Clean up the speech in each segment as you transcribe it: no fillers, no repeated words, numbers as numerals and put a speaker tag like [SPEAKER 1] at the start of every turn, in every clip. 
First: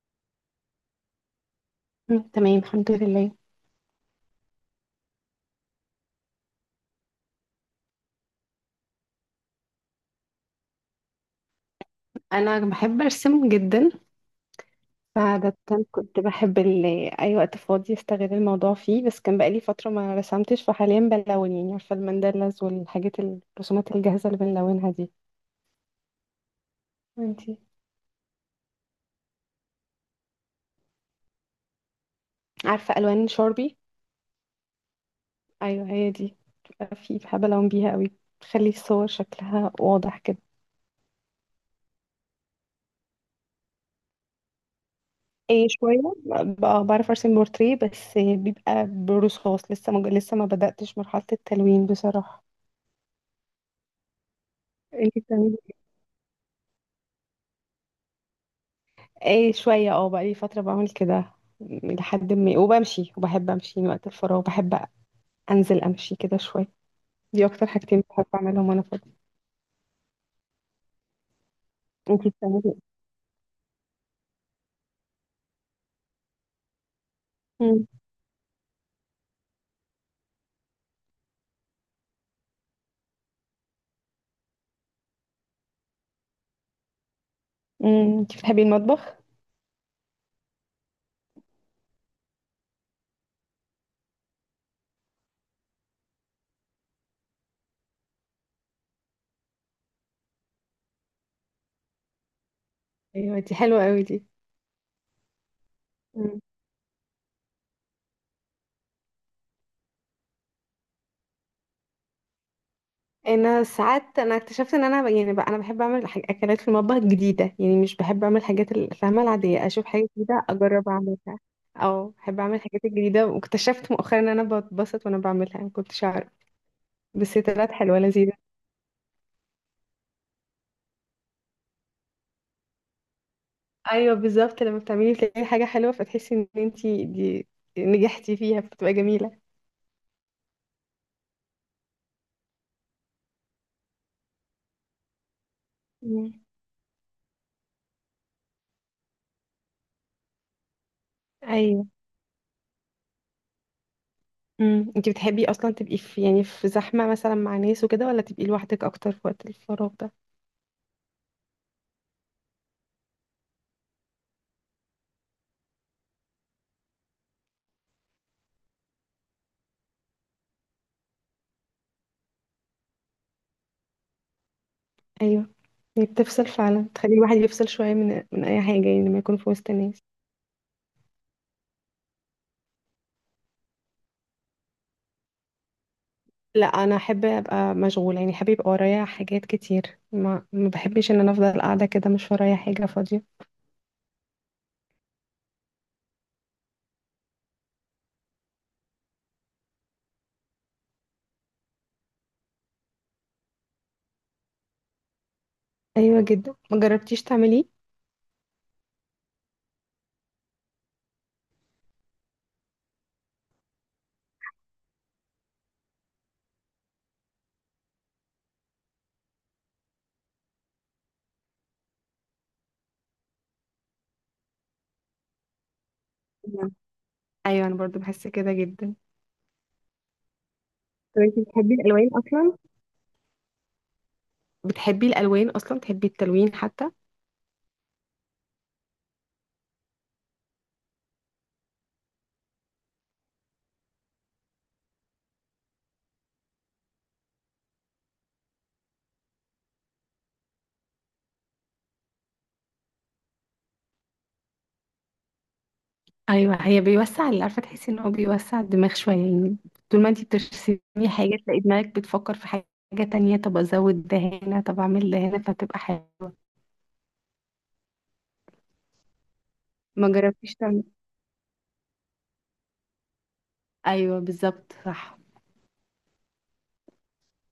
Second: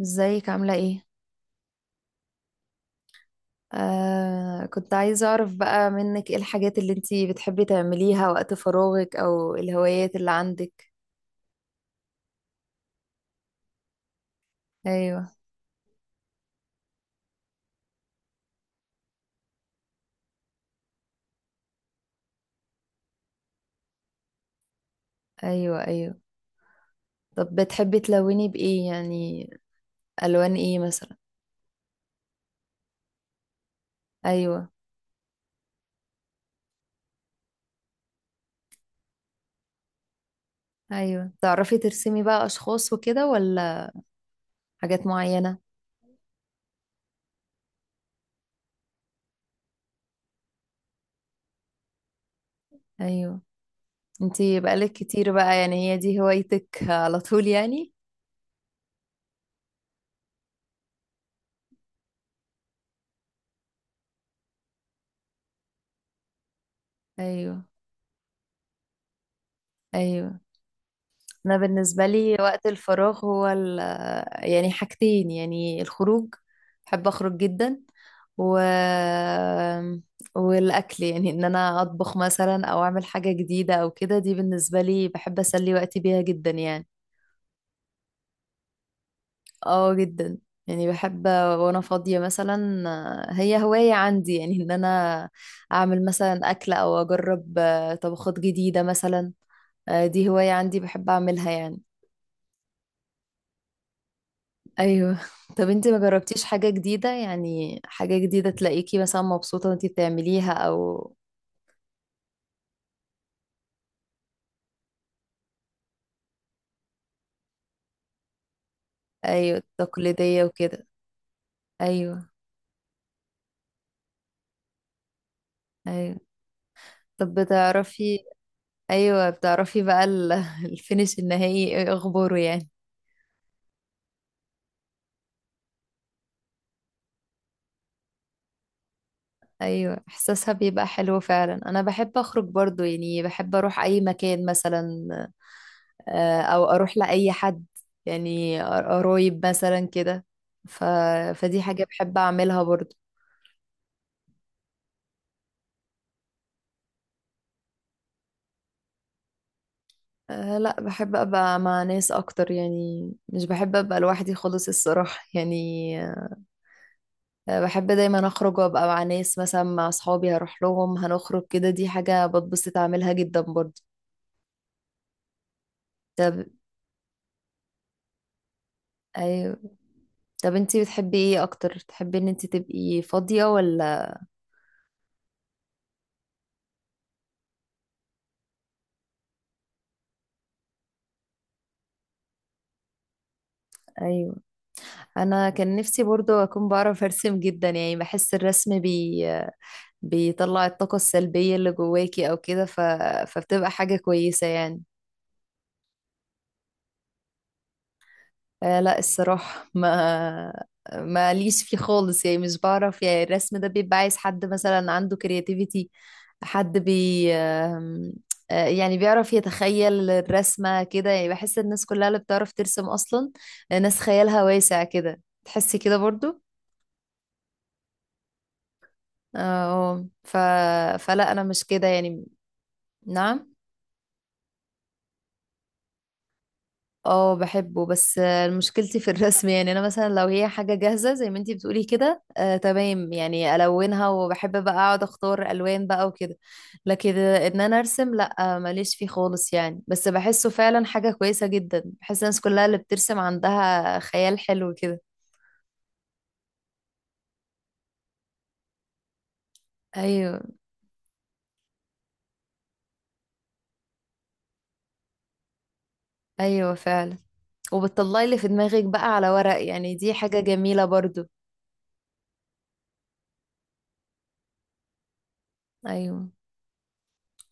[SPEAKER 1] ازيك عاملة ايه؟
[SPEAKER 2] تمام الحمد لله.
[SPEAKER 1] كنت عايزة اعرف بقى منك ايه الحاجات اللي انتي بتحبي تعمليها وقت فراغك او الهوايات اللي عندك.
[SPEAKER 2] انا بحب ارسم جدا.
[SPEAKER 1] ايوه،
[SPEAKER 2] فعادة كنت بحب اي وقت فاضي استغل الموضوع فيه، بس كان بقالي فترة ما رسمتش. فحاليا بلون، يعني عارفة الماندلاز والحاجات الرسومات الجاهزة اللي بنلونها دي.
[SPEAKER 1] ايوه، ايوه. طب
[SPEAKER 2] وانتي؟
[SPEAKER 1] بتحبي تلوني بايه يعني؟ الوان ايه مثلا؟
[SPEAKER 2] عارفة الوان شاربي؟
[SPEAKER 1] ايوه،
[SPEAKER 2] ايوه هي دي، بتبقى في بحب الون بيها قوي، تخلي الصور شكلها واضح كده.
[SPEAKER 1] ايوه. تعرفي ترسمي بقى اشخاص وكده ولا حاجات معينة؟
[SPEAKER 2] ايه شوية، بعرف ارسم بورتريه، بس بيبقى برصاص، لسه ما بدأتش مرحلة التلوين بصراحة.
[SPEAKER 1] ايوه. انتي بقالك
[SPEAKER 2] انتي
[SPEAKER 1] كتير
[SPEAKER 2] بتعملي؟
[SPEAKER 1] بقى يعني هي دي هوايتك على طول يعني؟
[SPEAKER 2] ايه شوية، اه بقالي فترة بعمل كده، لحد ما وبمشي، وبحب امشي من وقت الفراغ، بحب انزل امشي كده شوية. دي
[SPEAKER 1] ايوه،
[SPEAKER 2] اكتر حاجتين بحب اعملهم وانا فاضية.
[SPEAKER 1] ايوه. انا بالنسبه
[SPEAKER 2] انتي
[SPEAKER 1] لي
[SPEAKER 2] بتعملي
[SPEAKER 1] وقت
[SPEAKER 2] ايه؟
[SPEAKER 1] الفراغ هو ال يعني حاجتين، يعني الخروج. بحب اخرج جدا.
[SPEAKER 2] مم.
[SPEAKER 1] و والاكل، يعني ان انا اطبخ مثلا او اعمل حاجه جديده او كده، دي بالنسبه لي بحب اسلي وقتي بيها جدا يعني.
[SPEAKER 2] مم. انتي بتحبي المطبخ؟
[SPEAKER 1] اه جدا. يعني بحب وانا فاضيه مثلا، هي هوايه عندي يعني ان انا اعمل مثلا اكل او اجرب طبخات جديده مثلا. دي هوايه عندي بحب اعملها يعني.
[SPEAKER 2] ايوه دي حلوه قوي دي.
[SPEAKER 1] ايوه. طب انت ما
[SPEAKER 2] مم.
[SPEAKER 1] جربتيش حاجة جديدة؟ يعني حاجة جديدة تلاقيكي مثلا مبسوطة وانت بتعمليها او...
[SPEAKER 2] انا ساعات اكتشفت ان انا يعني بقى انا بحب اعمل اكلات في المطبخ جديدة، يعني مش بحب اعمل حاجات الفاهمة
[SPEAKER 1] ايوه
[SPEAKER 2] العادية، اشوف حاجة
[SPEAKER 1] تقليدية
[SPEAKER 2] جديدة
[SPEAKER 1] وكده.
[SPEAKER 2] اجرب اعملها، او
[SPEAKER 1] ايوه،
[SPEAKER 2] بحب اعمل الحاجات الجديدة، واكتشفت مؤخرا ان انا بتبسط وانا بعملها، ما كنتش
[SPEAKER 1] ايوه.
[SPEAKER 2] اعرف،
[SPEAKER 1] طب،
[SPEAKER 2] بس هي طلعت حلوة لذيذة.
[SPEAKER 1] ايوه، بتعرفي بقى الفينش النهائي ايه اخباره يعني؟
[SPEAKER 2] ايوه بالظبط، لما بتعملي تلاقي حاجه حلوه فتحسي ان انتي دي نجحتي فيها فبتبقى جميله.
[SPEAKER 1] ايوه احساسها بيبقى حلو فعلا. انا بحب اخرج برضو يعني، بحب اروح اي مكان مثلا.
[SPEAKER 2] مم.
[SPEAKER 1] او اروح لاي حد، يعني قرايب مثلا كده. ف... فدي حاجة
[SPEAKER 2] ايوه.
[SPEAKER 1] بحب اعملها برضو.
[SPEAKER 2] انتي بتحبي اصلا تبقي في، يعني في زحمه مثلا مع ناس وكده، ولا تبقي لوحدك اكتر في وقت الفراغ ده؟
[SPEAKER 1] لا، بحب ابقى مع ناس اكتر يعني، مش بحب ابقى لوحدي خالص الصراحة يعني. بحب دايما اخرج وابقى مع ناس، مثلا مع اصحابي هروح لهم هنخرج كده، دي حاجة بتبسط اعملها جدا برضه.
[SPEAKER 2] ايوه، هي
[SPEAKER 1] طب،
[SPEAKER 2] بتفصل فعلا، تخلي الواحد يفصل شويه من اي حاجه، يعني لما يكون في
[SPEAKER 1] ايوه.
[SPEAKER 2] وسط الناس.
[SPEAKER 1] طب انتي بتحبي ايه اكتر، تحبي ان انتي تبقي فاضية ولا؟
[SPEAKER 2] لا انا احب ابقى مشغوله، يعني احب يبقى ورايا حاجات كتير، ما بحبش ان انا افضل قاعده كده مش ورايا حاجه فاضيه.
[SPEAKER 1] ايوه. انا كان نفسي برضه اكون بعرف ارسم جدا، يعني بحس الرسم بيطلع الطاقة السلبية اللي جواكي او كده. فبتبقى حاجة كويسة يعني.
[SPEAKER 2] ايوه جدا. ما جربتيش تعمليه؟
[SPEAKER 1] لا الصراحة، ما ليش فيه خالص يعني، مش بعرف يعني. الرسم ده بيبقى عايز حد مثلا عنده كرياتيفيتي، حد بي يعني بيعرف يتخيل الرسمة كده. يعني بحس الناس كلها اللي بتعرف ترسم أصلا ناس خيالها واسع كده، تحسي كده برضو.
[SPEAKER 2] نعم. ايوه انا برضو بحس كده جدا.
[SPEAKER 1] اه
[SPEAKER 2] طب
[SPEAKER 1] فلا
[SPEAKER 2] انت
[SPEAKER 1] أنا مش
[SPEAKER 2] بتحبي
[SPEAKER 1] كده
[SPEAKER 2] الالوان
[SPEAKER 1] يعني.
[SPEAKER 2] اصلا؟
[SPEAKER 1] نعم.
[SPEAKER 2] بتحبي الالوان اصلا؟ بتحبي التلوين حتى؟
[SPEAKER 1] اه بحبه بس، مشكلتي في الرسم. يعني انا مثلا لو هي حاجه جاهزه زي ما انتي بتقولي كده، آه تمام يعني الونها، وبحب بقى اقعد اختار الوان بقى وكده. لكن ان انا ارسم، لا، ماليش فيه خالص يعني. بس بحسه فعلا حاجه كويسه جدا، بحس الناس كلها اللي بترسم عندها خيال حلو كده.
[SPEAKER 2] ايوه، هي بيوسع، اللي عارفه تحسي ان هو بيوسع الدماغ شويه يعني. طول ما انتي
[SPEAKER 1] ايوه،
[SPEAKER 2] بترسمي حاجه تلاقي دماغك بتفكر في حاجه تانية، طب ازود ده هنا، طب اعمل ده هنا، فبتبقى حلوه.
[SPEAKER 1] ايوه فعلا. وبتطلعي اللي في دماغك بقى على ورق، يعني
[SPEAKER 2] ما
[SPEAKER 1] دي حاجه
[SPEAKER 2] جربتيش تعملي؟
[SPEAKER 1] جميله برضو.
[SPEAKER 2] ايوه بالظبط صح.
[SPEAKER 1] ايوه،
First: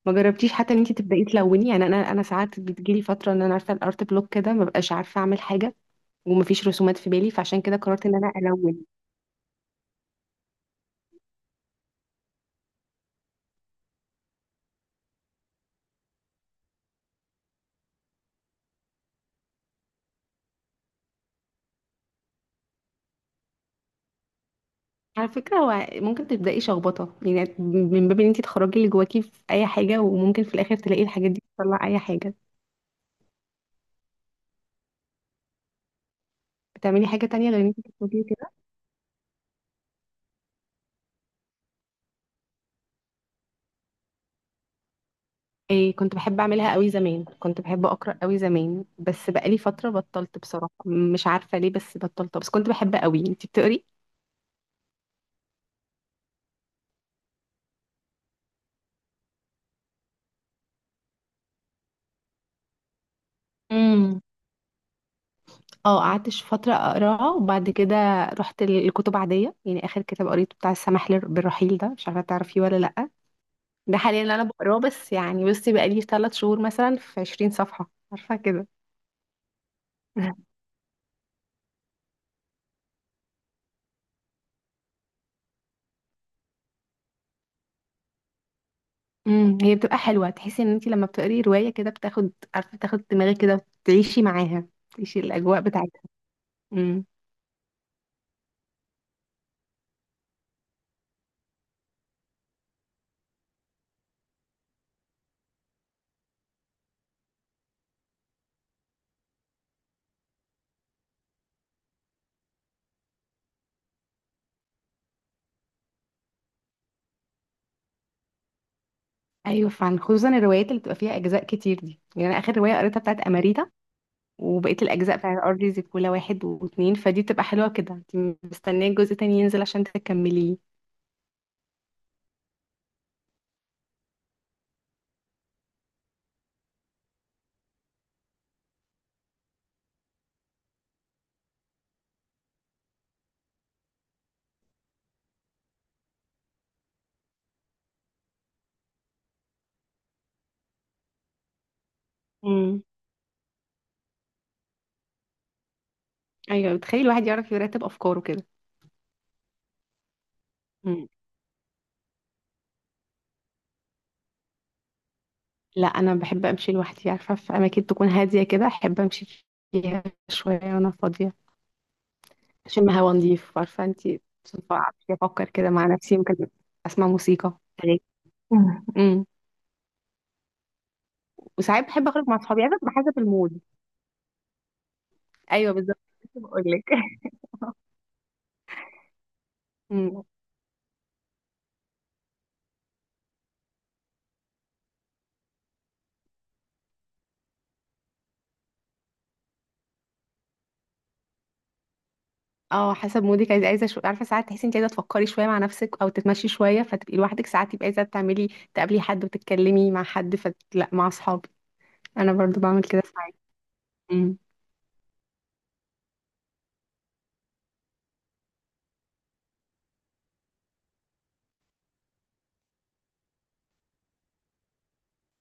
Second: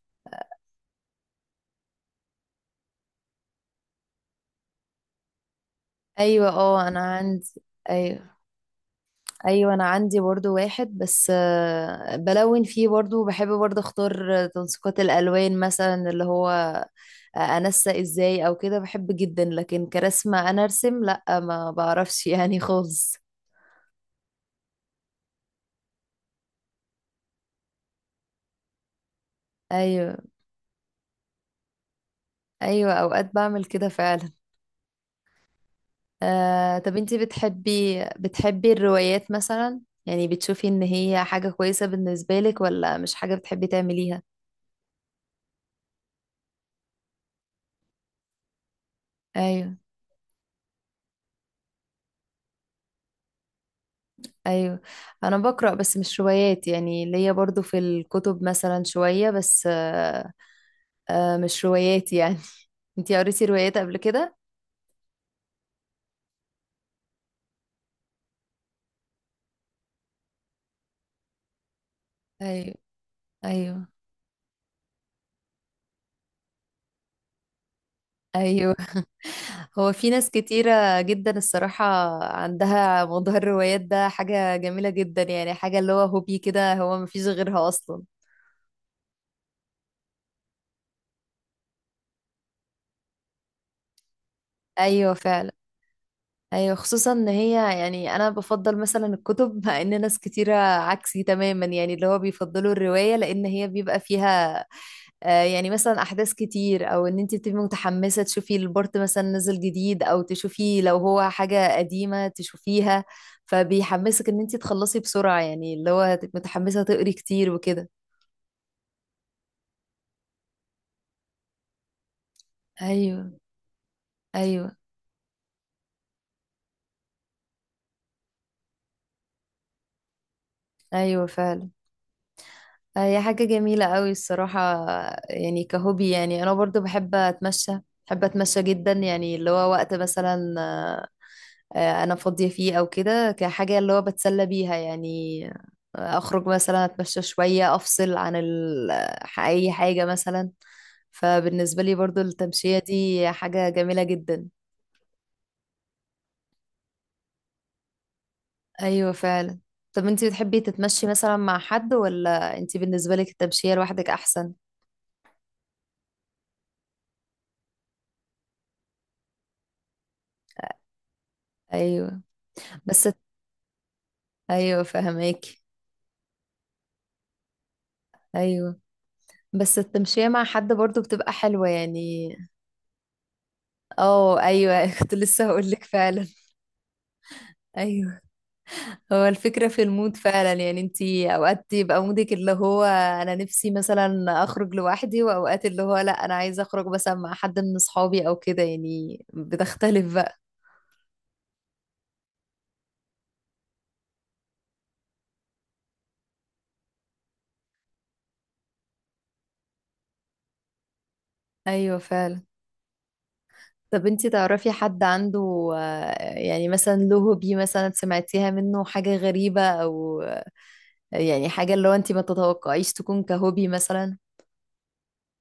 [SPEAKER 2] ما جربتيش حتى ان انتي تبداي تلوني؟ يعني انا ساعات بتجيلي فتره ان انا عارفه الارت بلوك كده، ما ببقاش عارفه اعمل حاجه،
[SPEAKER 1] ايوه،
[SPEAKER 2] ومفيش
[SPEAKER 1] اه
[SPEAKER 2] رسومات
[SPEAKER 1] انا
[SPEAKER 2] في بالي، فعشان
[SPEAKER 1] عندي.
[SPEAKER 2] كده قررت ان انا
[SPEAKER 1] ايوه،
[SPEAKER 2] الون.
[SPEAKER 1] ايوه. انا عندي برضو واحد بس، بلون فيه برضو. بحب برضو اختار تنسيقات الالوان مثلا، اللي هو انسق ازاي او كده، بحب جدا. لكن كرسمة انا ارسم، لا، ما بعرفش يعني خالص.
[SPEAKER 2] على فكرة، هو ممكن تبدأي شخبطة يعني من باب ان انتي تخرجي اللي جواكي في اي حاجة،
[SPEAKER 1] ايوه.
[SPEAKER 2] وممكن في الاخر تلاقي الحاجات دي بتطلع اي حاجة.
[SPEAKER 1] ايوه اوقات بعمل كده فعلا. طب
[SPEAKER 2] بتعملي
[SPEAKER 1] انتي
[SPEAKER 2] حاجة تانية غير ان انتي
[SPEAKER 1] بتحبي
[SPEAKER 2] بتكتبي كده؟
[SPEAKER 1] بتحبي الروايات مثلا؟ يعني بتشوفي ان هي حاجة كويسة بالنسبة لك ولا مش حاجة بتحبي تعمليها؟
[SPEAKER 2] إيه كنت بحب اعملها قوي زمان، كنت بحب اقرأ قوي زمان، بس بقالي
[SPEAKER 1] ايوه،
[SPEAKER 2] فترة بطلت بصراحة مش عارفة ليه، بس بطلت، بس كنت بحبها قوي. انتي بتقري؟
[SPEAKER 1] ايوه. انا بقرا بس مش روايات، يعني ليا برضو في الكتب مثلا شويه بس، مش روايات يعني. انتي قريتي روايات قبل
[SPEAKER 2] امم.
[SPEAKER 1] كده؟
[SPEAKER 2] اه قعدت فترة اقراها، وبعد كده رحت للكتب عادية، يعني اخر كتاب قريته بتاع السماح بالرحيل ده، مش عارفة تعرفيه
[SPEAKER 1] ايوه،
[SPEAKER 2] ولا لأ.
[SPEAKER 1] ايوه،
[SPEAKER 2] ده حاليا اللي انا بقراه، بس يعني بصي بقالي 3 شهور مثلا في 20 صفحة، عارفة كده.
[SPEAKER 1] ايوه. هو في ناس كتيره جدا الصراحه عندها موضوع الروايات ده، حاجه جميله جدا يعني، حاجه اللي هو هوبي كده هو مفيش غيرها اصلا.
[SPEAKER 2] هي بتبقى حلوة، تحسي ان انت لما بتقري رواية كده بتاخد، عارفة، تاخد دماغك كده وتعيشي معاها،
[SPEAKER 1] ايوه
[SPEAKER 2] تعيشي
[SPEAKER 1] فعلا.
[SPEAKER 2] الاجواء بتاعتها.
[SPEAKER 1] ايوه،
[SPEAKER 2] امم.
[SPEAKER 1] خصوصا ان هي، يعني انا بفضل مثلا الكتب مع ان ناس كتيره عكسي تماما، يعني اللي هو بيفضلوا الروايه لان هي بيبقى فيها يعني مثلا احداث كتير، او ان انت تبقي متحمسه تشوفي البورت مثلا نزل جديد، او تشوفي لو هو حاجه قديمه تشوفيها. فبيحمسك ان انت تخلصي بسرعه يعني، اللي هو تبقي متحمسه تقري كتير وكده.
[SPEAKER 2] ايوه فعلا، خصوصا الروايات اللي بتبقى فيها اجزاء كتير دي، يعني انا اخر رواية قريتها بتاعت
[SPEAKER 1] ايوه،
[SPEAKER 2] اماريتا،
[SPEAKER 1] ايوه.
[SPEAKER 2] وبقيت الاجزاء بتاعت ارض زيكولا واحد واتنين، فدي بتبقى حلوة كده، انت مستنية الجزء التاني ينزل عشان تكمليه.
[SPEAKER 1] ايوه فعلا. هي حاجه جميله قوي الصراحه. يعني كهوبي، يعني انا برضو بحب اتمشى. بحب اتمشى جدا يعني، اللي هو وقت مثلا انا فاضية فيه او كده، كحاجة اللي هو بتسلى بيها يعني. اخرج مثلا، اتمشى شوية، افصل عن اي حاجة مثلا. فبالنسبة لي برضو التمشية
[SPEAKER 2] امم.
[SPEAKER 1] دي حاجة جميلة جدا.
[SPEAKER 2] ايوه، بتخيل الواحد يعرف يرتب افكاره كده.
[SPEAKER 1] ايوه فعلا. طب انتي بتحبي تتمشي مثلا مع حد، ولا انتي بالنسبة لك التمشية لوحدك احسن؟
[SPEAKER 2] لا انا بحب امشي لوحدي، عارفه في اماكن تكون هاديه كده احب امشي فيها شويه وانا فاضيه،
[SPEAKER 1] ايوه
[SPEAKER 2] اشم
[SPEAKER 1] بس،
[SPEAKER 2] هوا نضيف، عارفه انت،
[SPEAKER 1] ايوه
[SPEAKER 2] افكر
[SPEAKER 1] فهماكي.
[SPEAKER 2] كده مع نفسي، ممكن اسمع موسيقى أغاني.
[SPEAKER 1] ايوه
[SPEAKER 2] مم. امم.
[SPEAKER 1] بس التمشية مع حد برضو بتبقى حلوة
[SPEAKER 2] وساعات بحب اخرج
[SPEAKER 1] يعني.
[SPEAKER 2] مع اصحابي، عارفه بتبقى حسب المود.
[SPEAKER 1] اه ايوه كنت لسه
[SPEAKER 2] ايوه
[SPEAKER 1] هقولك
[SPEAKER 2] بالظبط،
[SPEAKER 1] فعلا.
[SPEAKER 2] لسه بقول لك.
[SPEAKER 1] ايوه. هو الفكرة في المود
[SPEAKER 2] امم،
[SPEAKER 1] فعلا يعني، انتي اوقات يبقى مودك اللي هو انا نفسي مثلا اخرج لوحدي، واوقات اللي هو لا انا عايزة اخرج مثلا مع حد من اصحابي او كده، يعني بتختلف بقى.
[SPEAKER 2] اه، حسب مودك، عارفه ساعات تحسي انت عايزه تفكري شويه مع نفسك او تتمشي شويه فتبقي لوحدك، ساعات تبقي عايزه تقابلي حد وتتكلمي مع حد، فلا مع اصحابي.
[SPEAKER 1] ايوه
[SPEAKER 2] انا
[SPEAKER 1] فعلا.
[SPEAKER 2] برضو بعمل كده ساعات.
[SPEAKER 1] طب انتي
[SPEAKER 2] امم.
[SPEAKER 1] تعرفي حد عنده يعني مثلا له هوبي مثلا سمعتيها منه حاجة غريبة، او يعني حاجة اللي هو انتي ما تتوقعيش تكون كهوبي مثلا؟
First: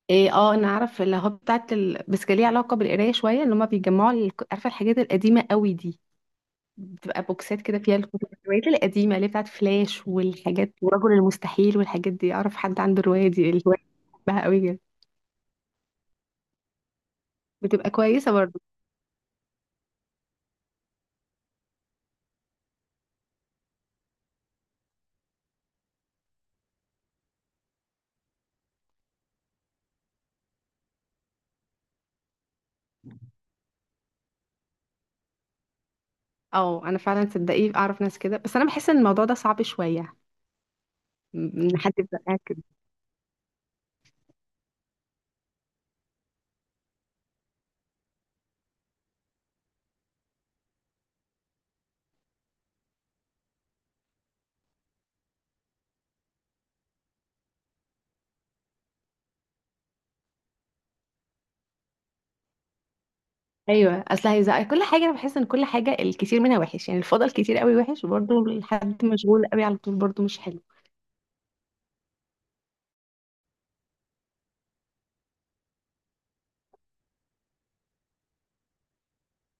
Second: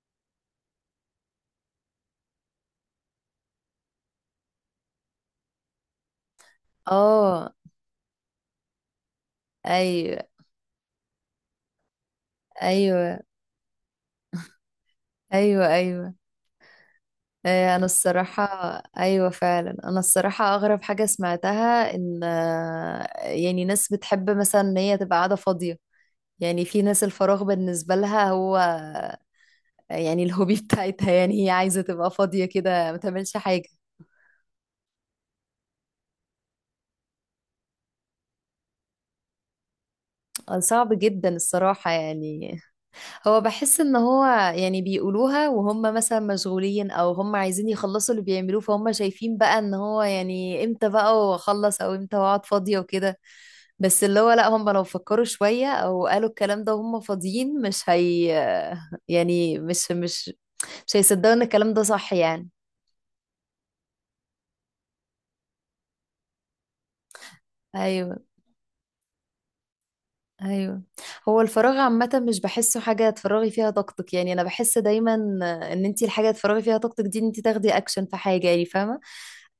[SPEAKER 2] ايه اه، انا عارف اللي هو بتاعت بس كان ليه علاقه بالقرايه شويه، ان هما بيجمعوا عارفه الحاجات القديمه قوي دي، بتبقى
[SPEAKER 1] اه
[SPEAKER 2] بوكسات كده فيها الكتب الروايات القديمه اللي هي بتاعت فلاش
[SPEAKER 1] ايوه.
[SPEAKER 2] والحاجات ورجل المستحيل والحاجات دي. اعرف حد عنده
[SPEAKER 1] ايوه،
[SPEAKER 2] الروايه دي الهوايه؟ بحبها قوي جدا.
[SPEAKER 1] ايوه، ايوه. انا
[SPEAKER 2] بتبقى كويسه
[SPEAKER 1] الصراحة.
[SPEAKER 2] برضه.
[SPEAKER 1] ايوه فعلا. انا الصراحة اغرب حاجة سمعتها ان يعني ناس بتحب مثلا ان هي تبقى قاعدة فاضية. يعني في ناس الفراغ بالنسبة لها هو يعني الهوبي بتاعتها، يعني هي عايزة تبقى فاضية كده ما تعملش حاجة.
[SPEAKER 2] اه انا فعلا صدقيه اعرف ناس كده، بس انا بحس ان الموضوع ده صعب شويه،
[SPEAKER 1] صعب جدا
[SPEAKER 2] ان
[SPEAKER 1] الصراحة
[SPEAKER 2] حد يبقى
[SPEAKER 1] يعني.
[SPEAKER 2] كده.
[SPEAKER 1] هو بحس ان هو يعني بيقولوها وهم مثلا مشغولين او هم عايزين يخلصوا اللي بيعملوه، فهم شايفين بقى ان هو يعني امتى بقى واخلص، او امتى واقعد فاضية وكده. بس اللي هو لا، هم لو فكروا شوية او قالوا الكلام ده وهم فاضيين مش هي، يعني مش هيصدقوا ان الكلام ده صح يعني.
[SPEAKER 2] ايوه، اصل هيزق كل حاجه، انا بحس ان كل حاجه الكتير منها وحش يعني، الفضل كتير قوي وحش،
[SPEAKER 1] ايوه،
[SPEAKER 2] وبرضه الحد مشغول قوي على طول برضه مش حلو.
[SPEAKER 1] ايوه. هو الفراغ عامة مش بحسه حاجة تفرغي فيها طاقتك، يعني انا بحس دايما ان انتي الحاجة تفرغي فيها طاقتك دي ان انتي تاخدي اكشن في حاجة يعني، فاهمة؟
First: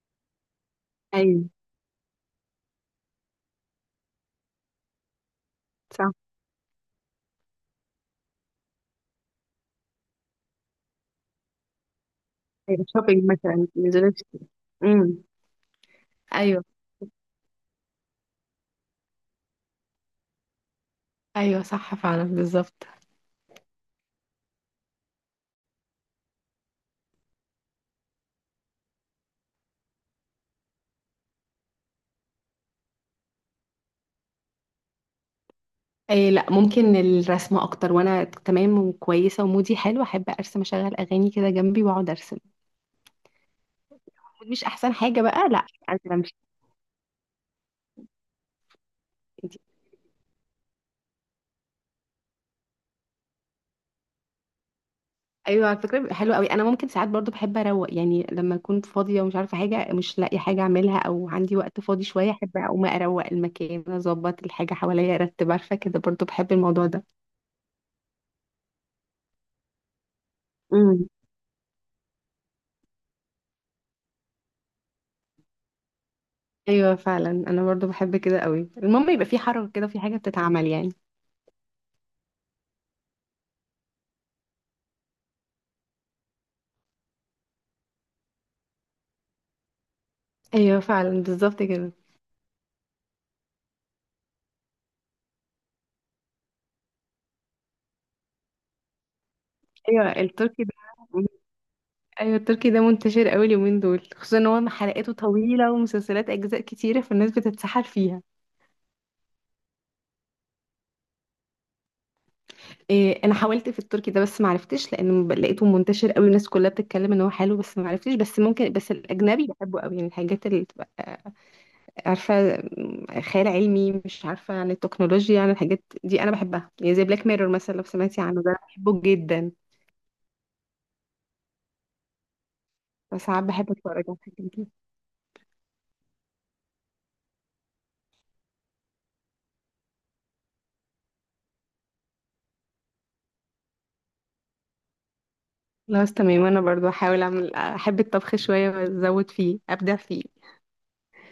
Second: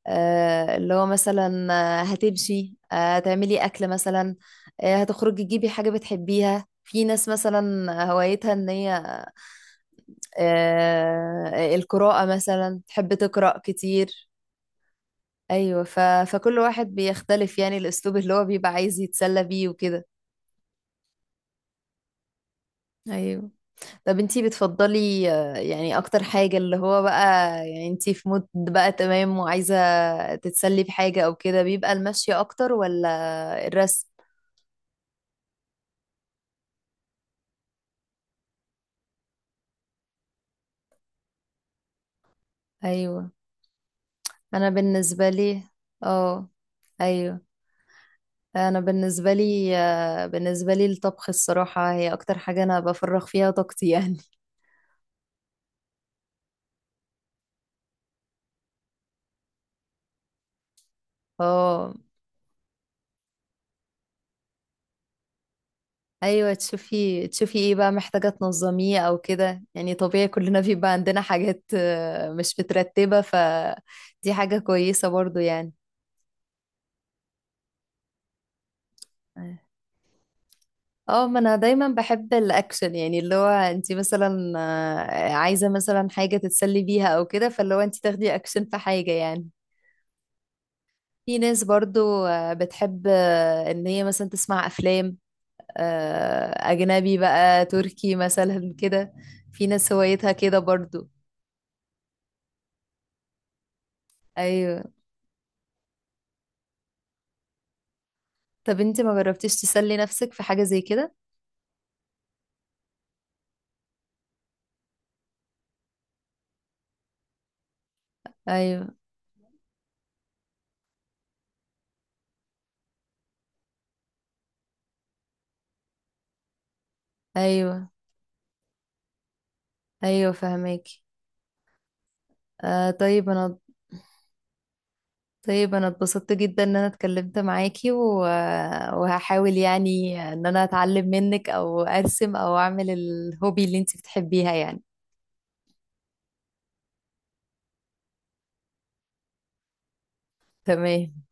[SPEAKER 1] اللي هو
[SPEAKER 2] ايوه
[SPEAKER 1] مثلا هتمشي، هتعملي أكل مثلا، هتخرجي تجيبي حاجة
[SPEAKER 2] صح.
[SPEAKER 1] بتحبيها. في ناس مثلا هوايتها ان هي القراءة مثلا،
[SPEAKER 2] أيوة
[SPEAKER 1] تحب
[SPEAKER 2] شوبينج
[SPEAKER 1] تقرأ
[SPEAKER 2] مثلا نزلت.
[SPEAKER 1] كتير.
[SPEAKER 2] امم.
[SPEAKER 1] أيوة فكل
[SPEAKER 2] ايوه
[SPEAKER 1] واحد بيختلف يعني الأسلوب اللي هو بيبقى عايز يتسلى بيه وكده.
[SPEAKER 2] ايوه، صح فعلا بالظبط.
[SPEAKER 1] أيوة. طب انتي بتفضلي يعني أكتر حاجة اللي هو بقى يعني انتي في مود بقى تمام وعايزة تتسلي بحاجة أو كده، بيبقى المشي أكتر ولا الرسم؟
[SPEAKER 2] اي، لا ممكن الرسمه اكتر، وانا تمام وكويسه ومودي حلو احب ارسم، اشغل اغاني كده جنبي واقعد ارسم،
[SPEAKER 1] أيوة.
[SPEAKER 2] مش
[SPEAKER 1] أنا
[SPEAKER 2] احسن حاجه
[SPEAKER 1] بالنسبة
[SPEAKER 2] بقى.
[SPEAKER 1] لي
[SPEAKER 2] لا عايزة أمشي.
[SPEAKER 1] اه، أيوة. أنا بالنسبة
[SPEAKER 2] انتي-
[SPEAKER 1] لي بالنسبة لي الطبخ الصراحة هي أكتر حاجة أنا بفرغ فيها طاقتي يعني.
[SPEAKER 2] ايوه على فكره بيبقى حلو قوي. انا ممكن ساعات برضو بحب اروق، يعني لما اكون فاضيه ومش عارفه حاجه مش لاقي حاجه اعملها، او عندي وقت
[SPEAKER 1] اه،
[SPEAKER 2] فاضي شويه احب اقوم اروق المكان اظبط الحاجه حواليا ارتب، عارفه كده، برضو بحب
[SPEAKER 1] ايوه،
[SPEAKER 2] الموضوع
[SPEAKER 1] تشوفي ايه بقى محتاجة تنظميه او كده. يعني طبيعي كلنا بيبقى
[SPEAKER 2] ده.
[SPEAKER 1] عندنا حاجات مش مترتبة، فدي حاجة كويسة برضو يعني.
[SPEAKER 2] ايوه فعلا، انا برضو بحب كده قوي، المهم يبقى في حركه كده في حاجه بتتعمل يعني.
[SPEAKER 1] اه، ما انا دايما بحب الاكشن يعني، اللي هو انت مثلا عايزة مثلا حاجة تتسلي بيها او كده، فاللي هو انت تاخدي اكشن في حاجة يعني.
[SPEAKER 2] ايوه فعلا
[SPEAKER 1] في ناس
[SPEAKER 2] بالظبط كده.
[SPEAKER 1] برضو بتحب ان هي مثلا تسمع افلام اجنبي بقى، تركي مثلا كده. في ناس
[SPEAKER 2] ايوه
[SPEAKER 1] هوايتها كده
[SPEAKER 2] التركي ده.
[SPEAKER 1] برضو.
[SPEAKER 2] ايوه التركي ده منتشر قوي اليومين دول، خصوصا ان هو
[SPEAKER 1] ايوه.
[SPEAKER 2] حلقاته طويله ومسلسلات اجزاء كتيره فالناس بتتسحل فيها.
[SPEAKER 1] طب انت ما جربتيش تسلي نفسك في حاجة زي كده؟
[SPEAKER 2] إيه انا حاولت في التركي ده بس ما عرفتش، لان لقيته منتشر قوي، الناس كلها بتتكلم ان هو حلو، بس ما عرفتش، بس ممكن، بس
[SPEAKER 1] ايوه،
[SPEAKER 2] الاجنبي بحبه قوي يعني، الحاجات اللي بتبقى عارفة خيال علمي، مش عارفة عن التكنولوجيا عن الحاجات دي، أنا بحبها يعني زي بلاك ميرور مثلا لو
[SPEAKER 1] ايوه،
[SPEAKER 2] سمعتي عنه ده، أنا بحبه جدا،
[SPEAKER 1] ايوه فهماكي. آه طيب
[SPEAKER 2] فساعات
[SPEAKER 1] انا
[SPEAKER 2] بحب أتفرج على الحاجات دي.
[SPEAKER 1] طيب انا اتبسطت جدا ان انا اتكلمت معاكي، و... وهحاول يعني ان انا اتعلم منك او ارسم او اعمل الهوبي اللي انت بتحبيها يعني.
[SPEAKER 2] خلاص تمام، أنا برضو هحاول أعمل، أحب الطبخ شوية وأزود فيه أبدع فيه.
[SPEAKER 1] تمام.